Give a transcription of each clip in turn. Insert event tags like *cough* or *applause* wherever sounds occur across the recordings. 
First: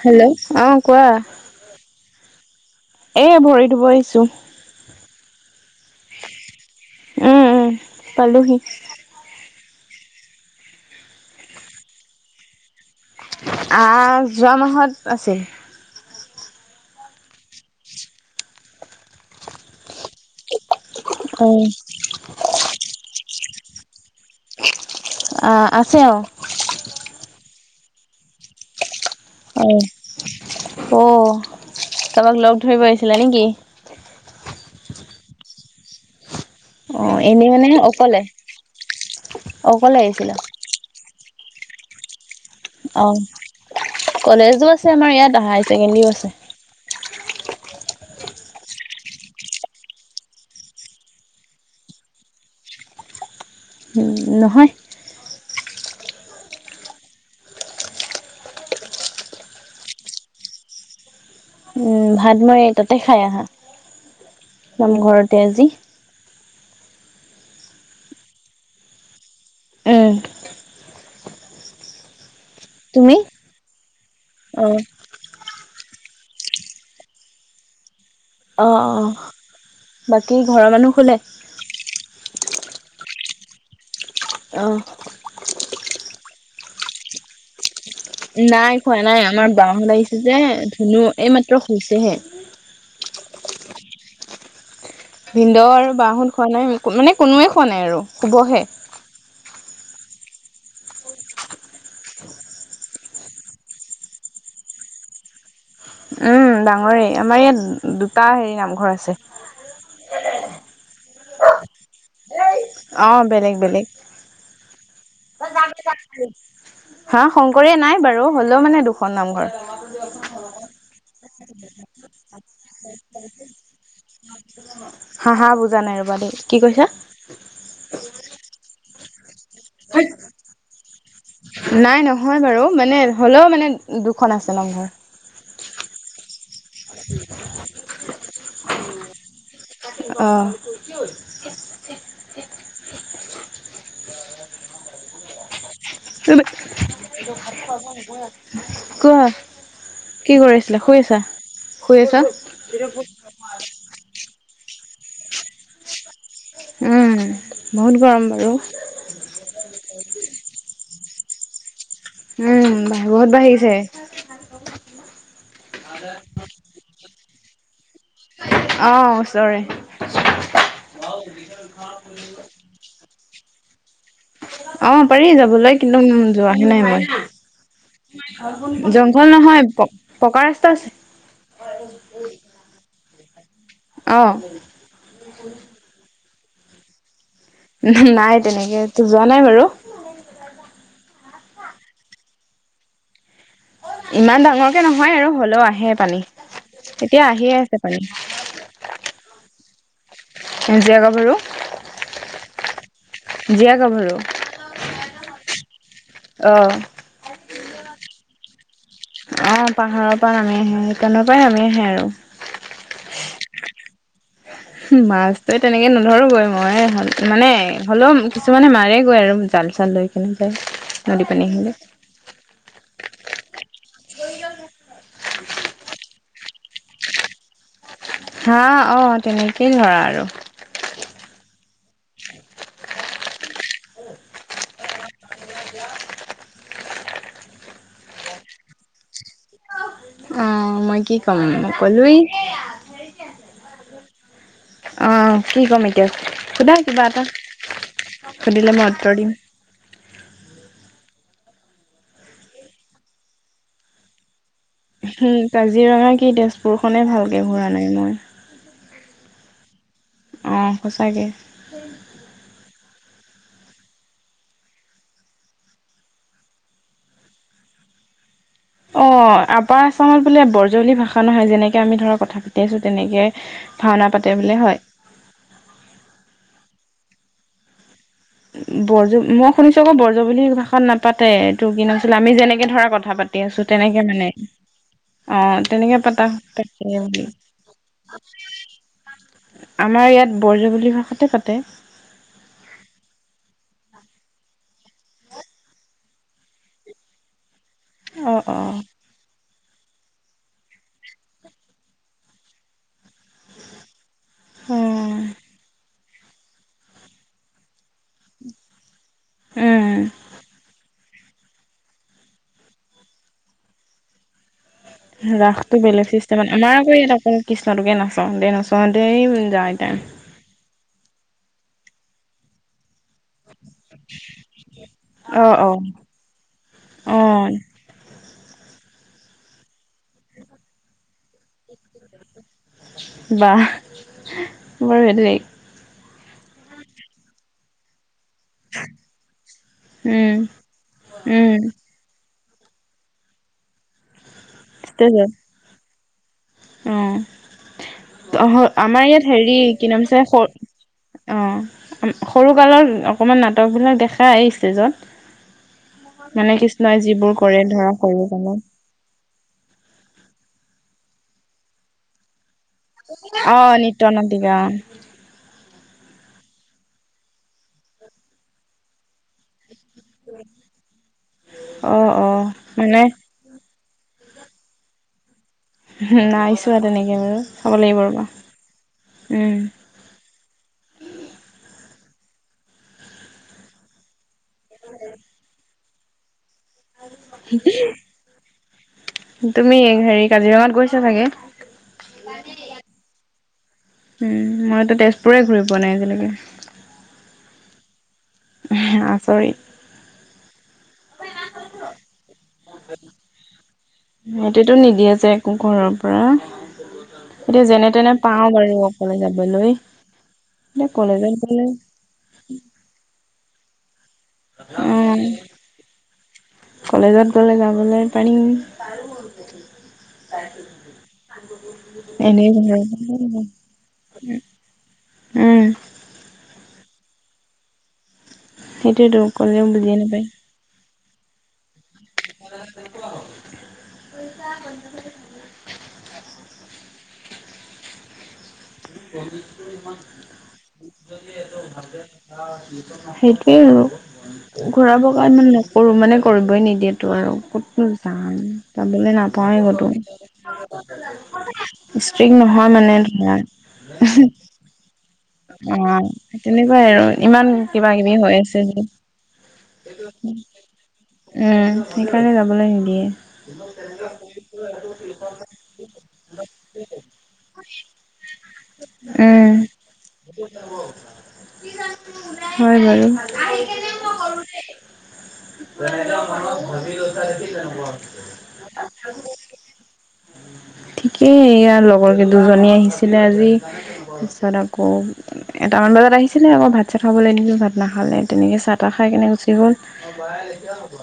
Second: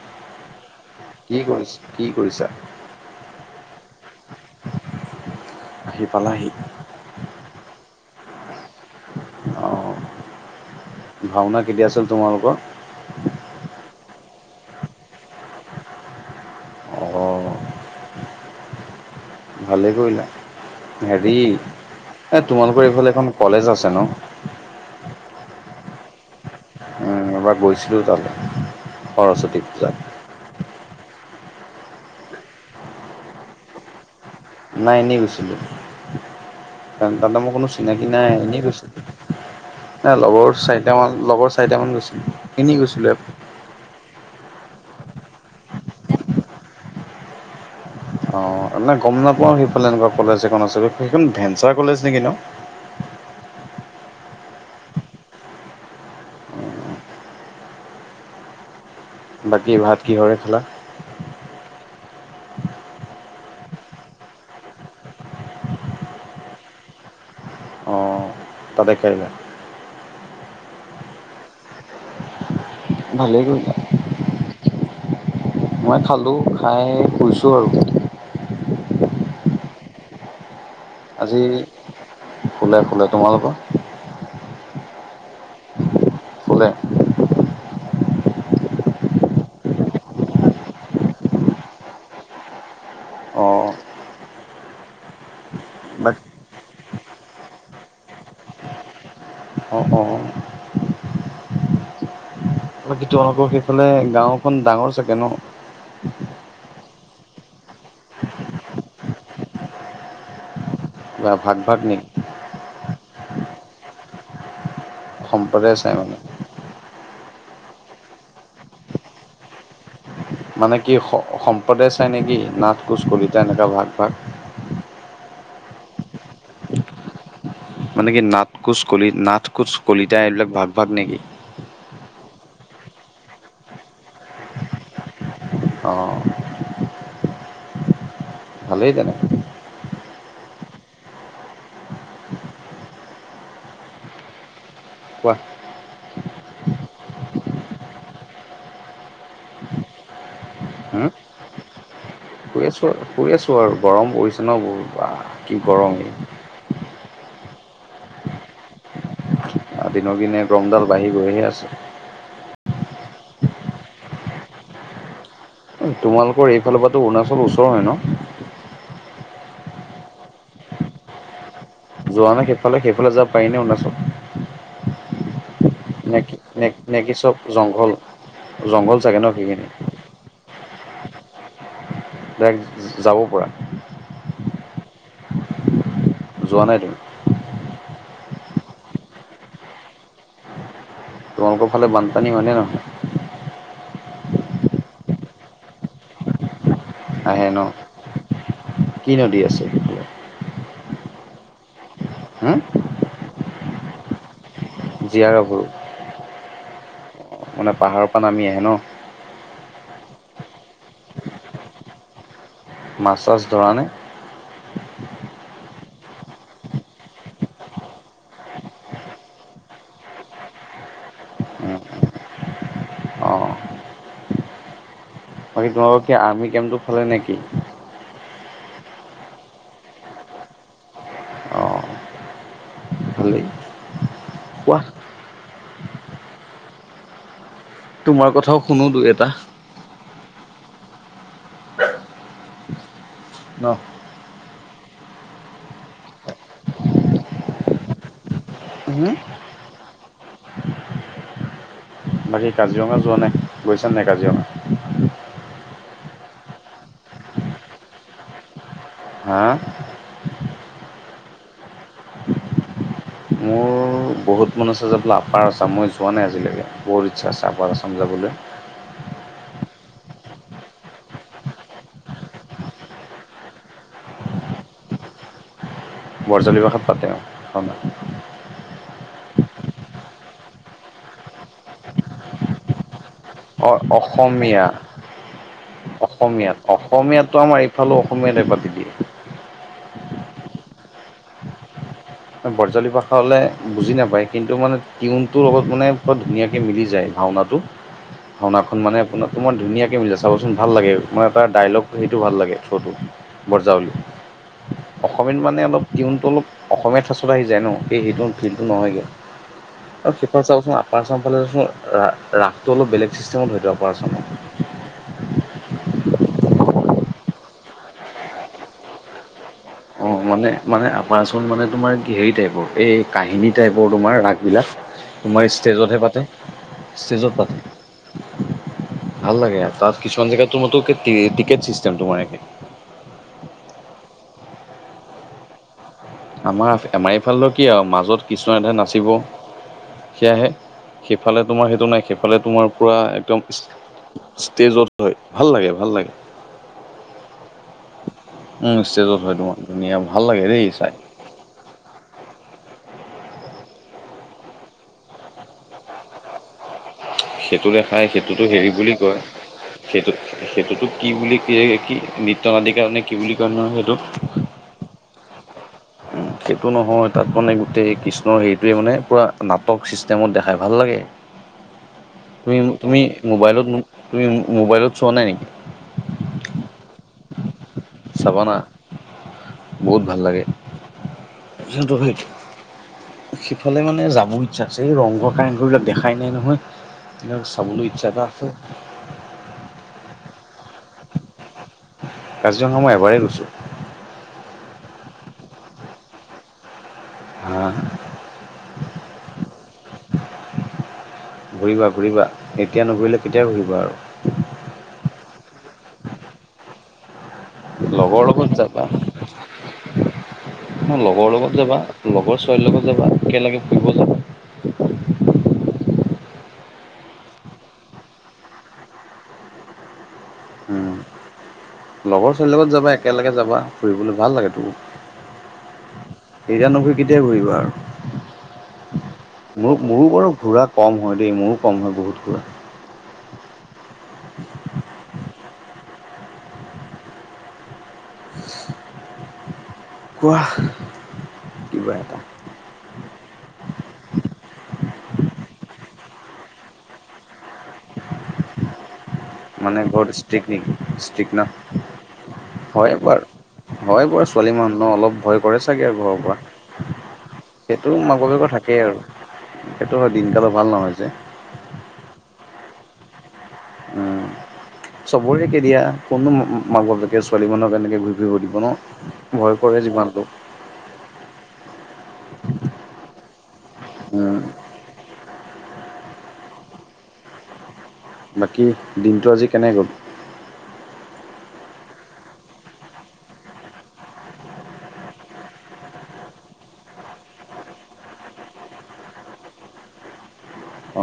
Hello অ কোৱা। কি কৰিছ কি কৰিছা? এ ভৰি ধুব আহিছো। আহি পালাহি? উম উম পালোহি। অঁ ভাওনা কেতিয়া আছিল তোমালোকৰ? আ যোৱা মাহত আছিল। অঁ ভালে কৰিলা হেৰি অ এ তোমালোকৰ এইফালে এখন কলেজ আছে ন? আছে অ। ম এবাৰ গৈছিলোঁ তালৈ সৰস্বতী পূজাত। অ' কাৰোবাক লগ ধৰিব আহিছিলে নেকি? নাই এনেই গৈছিলোঁ। অ তাতে এনেই মোৰ মানে কোনো চিনাকি অকলে নাই এনেই গৈছ অকলে ন আহিছিলো লগৰ চাৰিটা মান লগৰ চাৰিটামান গৈছিলো এনেই অ গৈছিলো। কলেজো আছে আমাৰ ইয়াত হায়াৰ ছেকেণ্ডাৰীও আছে। অ নে গম নাপাওঁ সেইফালে এনেকুৱা কলেজ এখন আছে সেইখন ভেঞ্চাৰ কলেজ নেকি ন? উম নহয়। বাকী ভাত কিহৰে খালা? ভাত মই তাতে খাই আহা নাম ঘৰতে আজি। অঁ তাতে খাই আহিলা। এ। তুমি? ভালেই কৰিলা অ মই খালোঁ খাই শুইছোঁ আৰু। অ অ বাকী ঘৰৰ মানুহ? শুলে আজি শুলে শুলে, তোমালোকৰ? অ। শুলে। নাই শুৱা নাই আমাৰ বা হত আহিছে যে ধুনু এই মাত্ৰ শুইছেহে। *unintelligible* ভিন্দ আৰু বাক বাহত শুৱা নাই মানে কোনোৱে শুৱা নাই আৰু শুবহে। অঁ অঁ তোলোকৰ সেইফালে গাঁওখন ডাঙৰ চাগে ন? উম ডাঙৰে আমাৰ ইয়াত দুটা হেৰি নামঘৰ আছে। বা ভাগ ভাগ নি? অ বেলেগ বেলেগ। সম্প্ৰদায় চাই মানে হা শংকৰে নাই বাৰু হ'লেও মানে দুখন নামঘৰ। মানে কি সম্প্ৰদায় চাই নেকি নাথ কোচ কলিতা এনেকুৱা ভাগ ভাগ হা হা বুজা নাই ৰ'বা দেই কি কৈছা মানে কি নাট কোচ কলি নাট কোচ কলিতা এইবিলাক ভাগ ভাগ নেকি নাই নহয় বাৰু মানে হ'লেও মানে দুখন আছে নামঘৰ অঁ *unintelligible* ভালেই তেনে অ কোৱা কোৱা কি কৰি আছিলা শুই হম? আছা শুই আছা শুই আছো শুই আছো আৰু গৰম পৰিছে ন বহুত কি গৰম উম বহুত গৰম বাৰু দিনক দিনে গৰমডাল বাঢ়ি গৈয়ে আছে উম বহুত বাঢ়িছে। তোমালোকৰ এইফালৰ পৰাটো অৰুণাচল ওচৰ হয় ন। অঁ ওচৰে। যোৱা নাই সেইফালে সেইফালে যাব পাৰিনে অৰুণাচল। অ পাৰি যাবলৈ কিন্তু নে কি নে যোৱাহে নায় নে মই। কি চব জংঘল চাগে ন জংঘল সেইখিনি? নহয় পকা ৰাস্তা আছে। ডাইৰেক্ট যাব পৰা অঁ। যোৱা নায় তুমি? নায় তেনেকেটো যোৱা নায় বাৰু। তোমালোকৰ ফালে বানপানী হয়নে নহয়? ইমান ডাঙৰকে নহয় আৰু হলেও আহে পানী। এতিয়া আহে আহিয়ে ন? আছে পানী। কি নদী আছে সেইফালে? জীয়া গাভৰু হুম? জীয়া গাভৰু। জীয়া গাভৰু অ', মানে পাহাৰৰ পৰা নামি আহে ন। আঁ পাহাৰৰ পৰা নামি আহে সেইকাৰণৰ পৰাই নামি আহে আৰু। মাছ চাছ ধৰা নে? মাছ যে তেনেকে নধৰোগৈ মই মানে হলেও কিছুমানে মাৰে গৈ আৰু যা- জাল চাল লৈ কেনে যায় নদী পানী আহিলে। *unintelligible* অ' বাকী তোমালোকৰ কি আৰ্মি কেমটো ফালে নে কি? হা অ তেনেকেই ধৰা আৰু। অ' ভালেই। কোৱা তোমাৰ কথাও শুনো দুই এটা। অঁ মই কি ক'ম‌ ক'লোই। ন। অ কি ক'ম এতিয়া সোধা কিবা এটা। শুধিলে মই উতৰ দিম। বাকী কাজিৰঙা যোৱা নাই গৈছা নাই কাজিৰঙা? হুম কাজিৰঙা কি তেজপুৰ খনে ভালকে ঘূৰা নাই মই। হাঁ। অঁ সঁচাকে। মোৰ বহুত মন আছে যাবলে আপাৰ আচাম মই যোৱা নাই আজিলৈকে। বহুত ইচ্ছা আছে আপাৰ আছাম যাবলৈ। অঁ আপাৰ আসামত বোলে বৰজলি ভাষা নহয় যেনেকে আমি ধৰক কথা পাতি আছো তেনেকে ভাওনা- পাতে বোলে হয়। বৰজলী ভাষাত পাতে অঁ। বৰজ মই শুনিছো আকৌ বৰজাৱলী ভাষাত নাপাতে। এইটো কি নাম আছিলে আমি যেনেকে ধৰা কথা পা- পাতি আছো অ তেনেকে মানে। অসমীয়া অঁ তেনেকে পতা অসমীয়াত পাতে বুলি। অসমীয়াটো আমাৰ এইফালে অসমীয়াতে পাতি দিয়ে আমাৰ ইয়াত বৰজৱলি ভাষাতে পাতে। বৰজাৱলী ভাষা হ'লে বুজি নাপায় কিন্তু মানে টিউনটোৰ লগত মানে ধুনীয়াকৈ মিলি যায়। ভাওনাটো অ' অ' ভাওনাখন মানে আপোনাৰ- ইমান ধুনীয়াকৈ মিলে চাবচোন ভাল লাগে। মানে তাৰ ডায়লগ সেইটো ভাল লাগে শ্ব'টো বৰজাৱলী। অ'। অসমীয়াত মানে অলপ টিউনটো অলপ অসমীয়াটো চলে আহি যায় ন। এই সেইটো ফিল্টো নহয়গে। উম আৰু সেতৰ চাবাচোন- আপাৰ আসাম ফালে ৰাসটো অলপ বেলেগ চিষ্টেমত হয়তো আপাৰ আসাম। ৰাসটো বেলেগ চিষ্টেমত আমাৰ আকৌ ইয়াত অকল কৃষ্ণটোকে নচাওঁতে নচাওঁতে যায় টাইম। অঁ মানে মানে আপাৰ আসামত মানে তোমাৰ কি হেৰি টাইপৰ এই কাহিনীত- টাইপৰ তোমাৰ ৰাসবিলাক। অ তোমাৰ অ ষ্টেজতহে পাতে অ ষ্টেজত পাতে। ভাল লাগে আৰু তাত কিছুমান জেগাটো তোৰ টিকেট চিষ্টেম তোমাৰে। বা বাৰু সেইটোৱে। আমাৰ আমাৰ এইফালেতো কি আও মাজত কৃষ্ণ এধে নাচিব উম সেয়াহে। সেইফালে উম তোমাৰ সেইটো নাই সেইফ *unintelligible* সফালে তোমাৰ পূৰা একদম ষ্টেজত হয় ভাল লাগে ভাল লাগে। *unintelligible* অ। উম আমাৰ ষ্টেজত ইয়াত হয় হেৰি তোমাৰ কি ধুনীয়া নাম চ ভাল অ লাগে দেই চাই। সৰু কালৰ অকমান নাটক বিলাক দেখা ষ্টেজত, মানে কি নাই যিবোৰ কৰে সেইটো ধৰা সৰু জানো। সেইটোত সেইটোতো কি বুলি ক কি নীত্যাদিকৰ নে কি বুলি কয় অ নহয় সেইটোক? নৃত্য নাটিকা *unintelligible* সেইটো নহয় তাত মানে গোটেই কৃষ্ণৰ হেৰিটোৱে মানে পুৰা নাট টৰ্ক চিষ্টেমত দেখাই ভাল লাগে। অ অ অ তুমি তুমি মানে মোবাইলত *unintelligible* তুমি মোবাইলত চোৱা নাই নেকি? নাই ছোৱা তেনেকে বাৰু। চাব লাগিব ৰ'বা চাবা না উম বহুত ভাল লাগে। সিফালে মানে যাব ইচ্ছা আছে এই ৰংঘৰ কাৰেংঘৰ বিলাক দেখাই নাই নহয়। চাবলৈ ইচ্ছা এটা আছে। তুমি হেৰি কাজিৰঙাত গৈছে চাগে? কাজিৰঙা মই এবাৰেই গৈছোঁ। উম মইতো তেজপুৰে ঘূৰি পোৱা নাই আজিলেকে। হা আচৰিত। ঘূৰিবা ঘূৰিবা, এতিয়া নুঘূৰিলে কেতিয়া ঘূৰিবা আৰু? জেকু ঘৰৰ পৰা, এতিয়া যেনে তেনে লগৰ পাওঁ লগত বাৰু যাবা অকলে যাবলৈ। *unintelligible* এতিয়া লগৰ কলেজত লগত গ'লে যাবা লগৰ ছোৱালীৰ লগত যাবা একেলগে ফুৰিব যাবা। উম *unintelligible* *inaudible* কলেজত গলে যাবলে পাৰিম। উম, *unintelligible* *unintelligible* *inaudible* লগৰ এনেই ছোৱালীৰ লগত ঘৰৰ যাবা পৰা একেলগে যাবা, ফুৰিবলৈ ভাল লাগে তোৰ। উম এতিয়া নঘুৰি কেতিয়া ঘূৰিবা আৰু? সেইটোয়েতো ক'লেও ম বুজিয়ে মোৰো নাপায় বাৰু ঘোৰা কম হয় দেই মোৰো কম হয় বহুত ঘূৰা। পইচা বন্ধ কৰি ভ *unintelligible* কোৱা কিবা এটা *inaudible* সেইটোৱে আৰু, ঘুৰা পকা ইমান নকৰো মানে কৰিবই নিদিয়েতো আৰু। কত *unintelligible* *unintelligible* কামলে *unintelligible* নাপাওৱে মানে কতো ঘৰত ষ্ট্ৰিক নেকি ন ষ্ট্ৰিক নহয় হয় মানে বাৰু। ধৰা হয় বাৰু ছোৱালী মানুহ ন অলপ ভয় কৰে অ চাগে আৰু ঘৰৰ পৰা তেনেকুৱাই আৰু ইমান সেইটো কিবা কিবি মাক হৈ বাপেকৰ আছে থাকেই যে। আৰু। সেইটো হয় *unintelligible* দিনকালো ভাল নহয় যে উম কাইলৈ যাবলৈ নিদিয়ে। উম। চবৰে কেতিয়া কোনো মাক বাপে ছোৱালী মানহৰ কাৰণকে ঘূৰি ফৰিব উম *inaudible* *unintelligible* হয় বাৰু *unintelligible* তেনেকুৱা উম, মনত ভাবি লৈছা দেখি তেনেকুৱা হৈছে। বাকী দিনটো আজি কেনে গ'ল? ঠিকেই ইয়া লগৰকে দুজনী আহিছিলে। তাৰপিছত আকৌ এটামান বজাত আহিছিলে আকৌ ভাত চা খাবলে দিলোঁ ভাত নাখালে এনেকে চাহ তাহ খাই কেনে গুচি গ'ল।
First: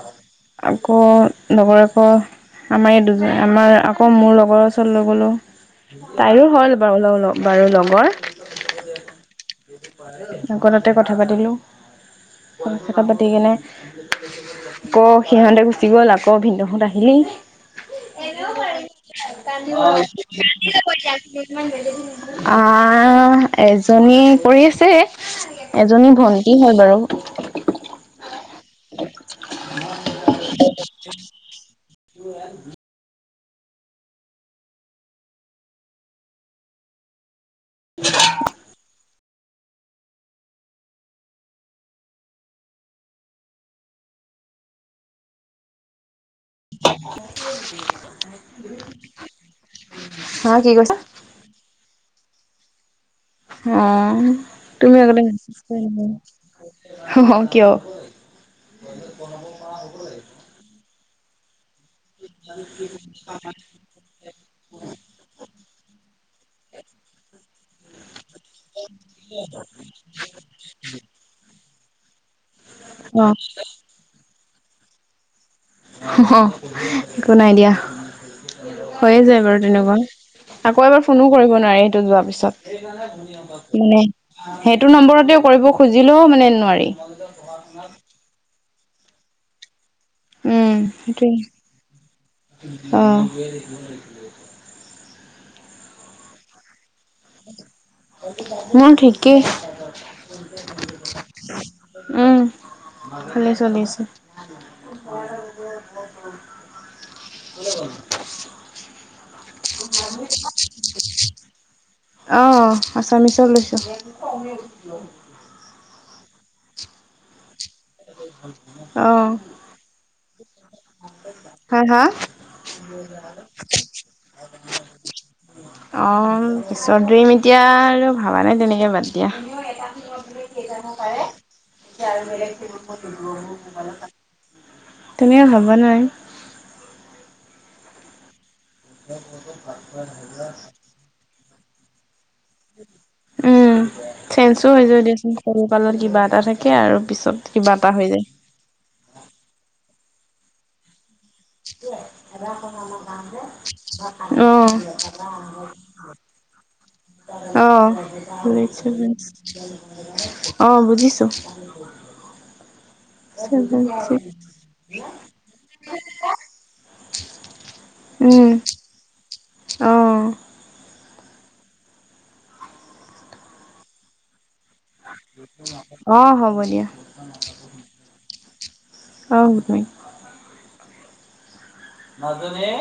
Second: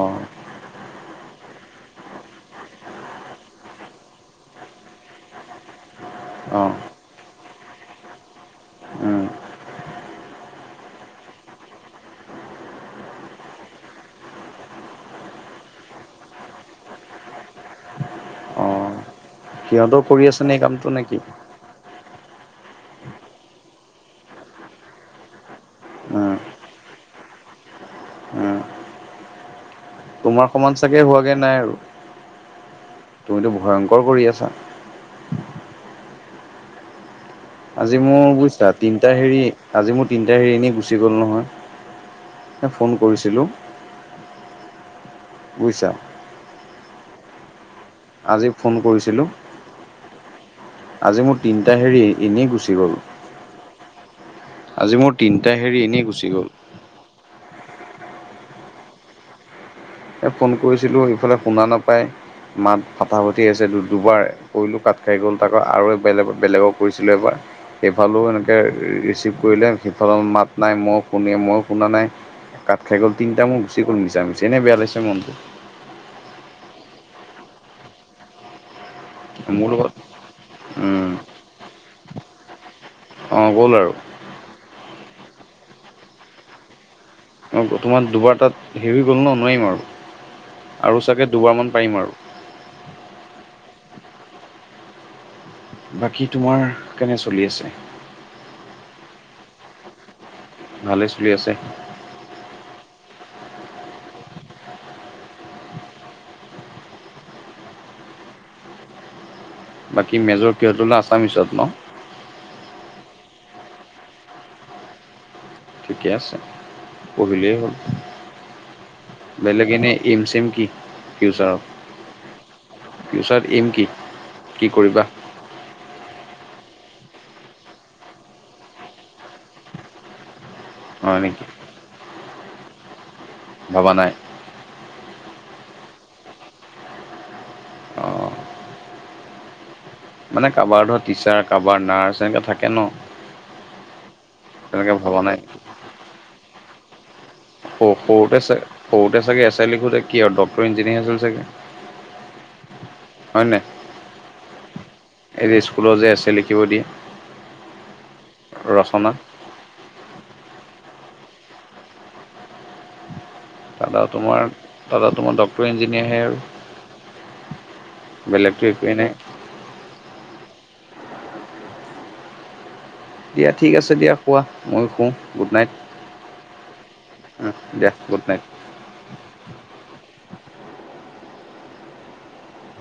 অ', আকৌ *unintelligible* আমাৰ এই দুজন, আমাৰ আকৌ মোৰ লগৰ ওচৰ লৈ গ'লো তাইৰো হ'ল অ', বাৰু ল বাৰু লগৰ, উম। আকৌ তাতে কথা পাতিলোঁ। কথা পাতি কিনে আক সিহঁতে গুচি গল আকৌ ভিনদহত আহিলেই অঁ সিহঁতেও কৰি আছে নে এই কামটো নেকি? *unintelligible* আ এজনী কৰি আছে। এজনী উম ভন্টি হয় বাৰু উম তোমাৰ সমান চাগে হোৱাগে নাই আৰু তুমিতো ভয়ংকৰ কৰি আছা। আজি মোৰ বুইছা তিনটা হেৰি আজি মোৰ তিনটা হেৰি এনেই গুচি গ'ল নহয় ফোন কৰিছিলোঁ। বুইচা। *unintelligible* আজি ফোন কৰিছিলো হা কি কৈছা আজি মোৰ তিনিটা হেৰি এনেই গুচি গ'ল। অ আজি তুমি মোৰ আগতে তিনিটা হেৰি এনেই গুচি গ'ল। কিয় এ ফোন কৰিছিলো ইফালে শুনা নাপায় মাত ফটা ফুটি আছে দুবাৰ কৰিলো কাট খাই গ'ল তাকৌ আৰু বেলেগ বেলেগক কৰিছিলো এবাৰ সেইফালেও এনেকৈ ৰিচিভ কৰিলে সেইফালৰ মাত নাই মই শুনি মই শুনা নাই কাত খাই গ'ল তিনিটা মোৰ গুচি গ'ল মিছা মিছি এনে বেয়া লৈছে মনটো। একো নাই দিয়া হৈয়ে যায় বাৰু মোৰ লগত তেনেকুৱা আকৌ এবাৰ উম ফোনো কৰিব নোৱাৰে সেইটো যোৱাৰ অঁ গ'ল পিছত মানে- সেইটো নম্বৰতেও কৰিব খুজিলেও মানে নোৱাৰি। বৰ্তমান দুবাৰ টাত হেৰি গ'ল ন নোৱাৰিম আৰু উম আৰু চাগে সেইটোৱেই দুবাৰমান পাৰিম আৰু অ বাকী তোমাৰ কেনে চলি আছে। মোৰ ঠিকেই ভালেই চলি আছে ভালেই চলি আছে বাকী মেজৰ কিহত ললা আছামিছত ন অ আছামিচত লৈছো ঠিকে আছে পঢ়িলেই হ'ল। অ', বেলেগ এনে ইম চম কি ফিউচাৰত হা ফিউচাৰত এইম কি কি কৰিবা *unintelligible* অ পিছত ধৰিম এতিয়া আৰু ভবা নাই তেনেকৈ বাদ দিয়া। সেই হয় নেকি এতিয়া আৰু বেলেগ ভবা স- নাই তুমিও ভবা নাই। অ *unintelligible* মানে কাৰোবাৰ ধৰ টিচাৰ কাবা নাৰ্চ এনে *unintelligible* উম চেঞ্জো হৈ তেনেকে যায় ভবা দিয়াচোন নাই সৰুকালৰ কিবা এটা থাকে আৰু পিছত *unintelligible* সৰু হৈ যায়। সৰুতে চ সৰুতে চাগে এছ এ লিখোঁতে কি আৰু ডক্টৰ ইঞ্জিনিয়াৰ আছিল চাগে *unintelligible* অ হয় নাই *unintelligible* এই যে স্কুলত যে এছ এ লিখিব দিয়ে *unintelligible* ৰচনা *unintelligible* *inaudible* অ বুজিছো ছেভেন তাত আৰু তোমাৰ ছিক্স তাত আৰু তোমাৰ ডক্তৰ ইঞ্জিনিয়াৰহে *inaudible* বেলেগটো একোৱেই নাই অ অ দিয়া ঠিক আছে দিয়া শুৱা মইয়ো শু গুড নাইট অ', *unintelligible* হ'ব দিয়া। উ দিয়া গুড নাইট অ ন *unintelligible* মাজনী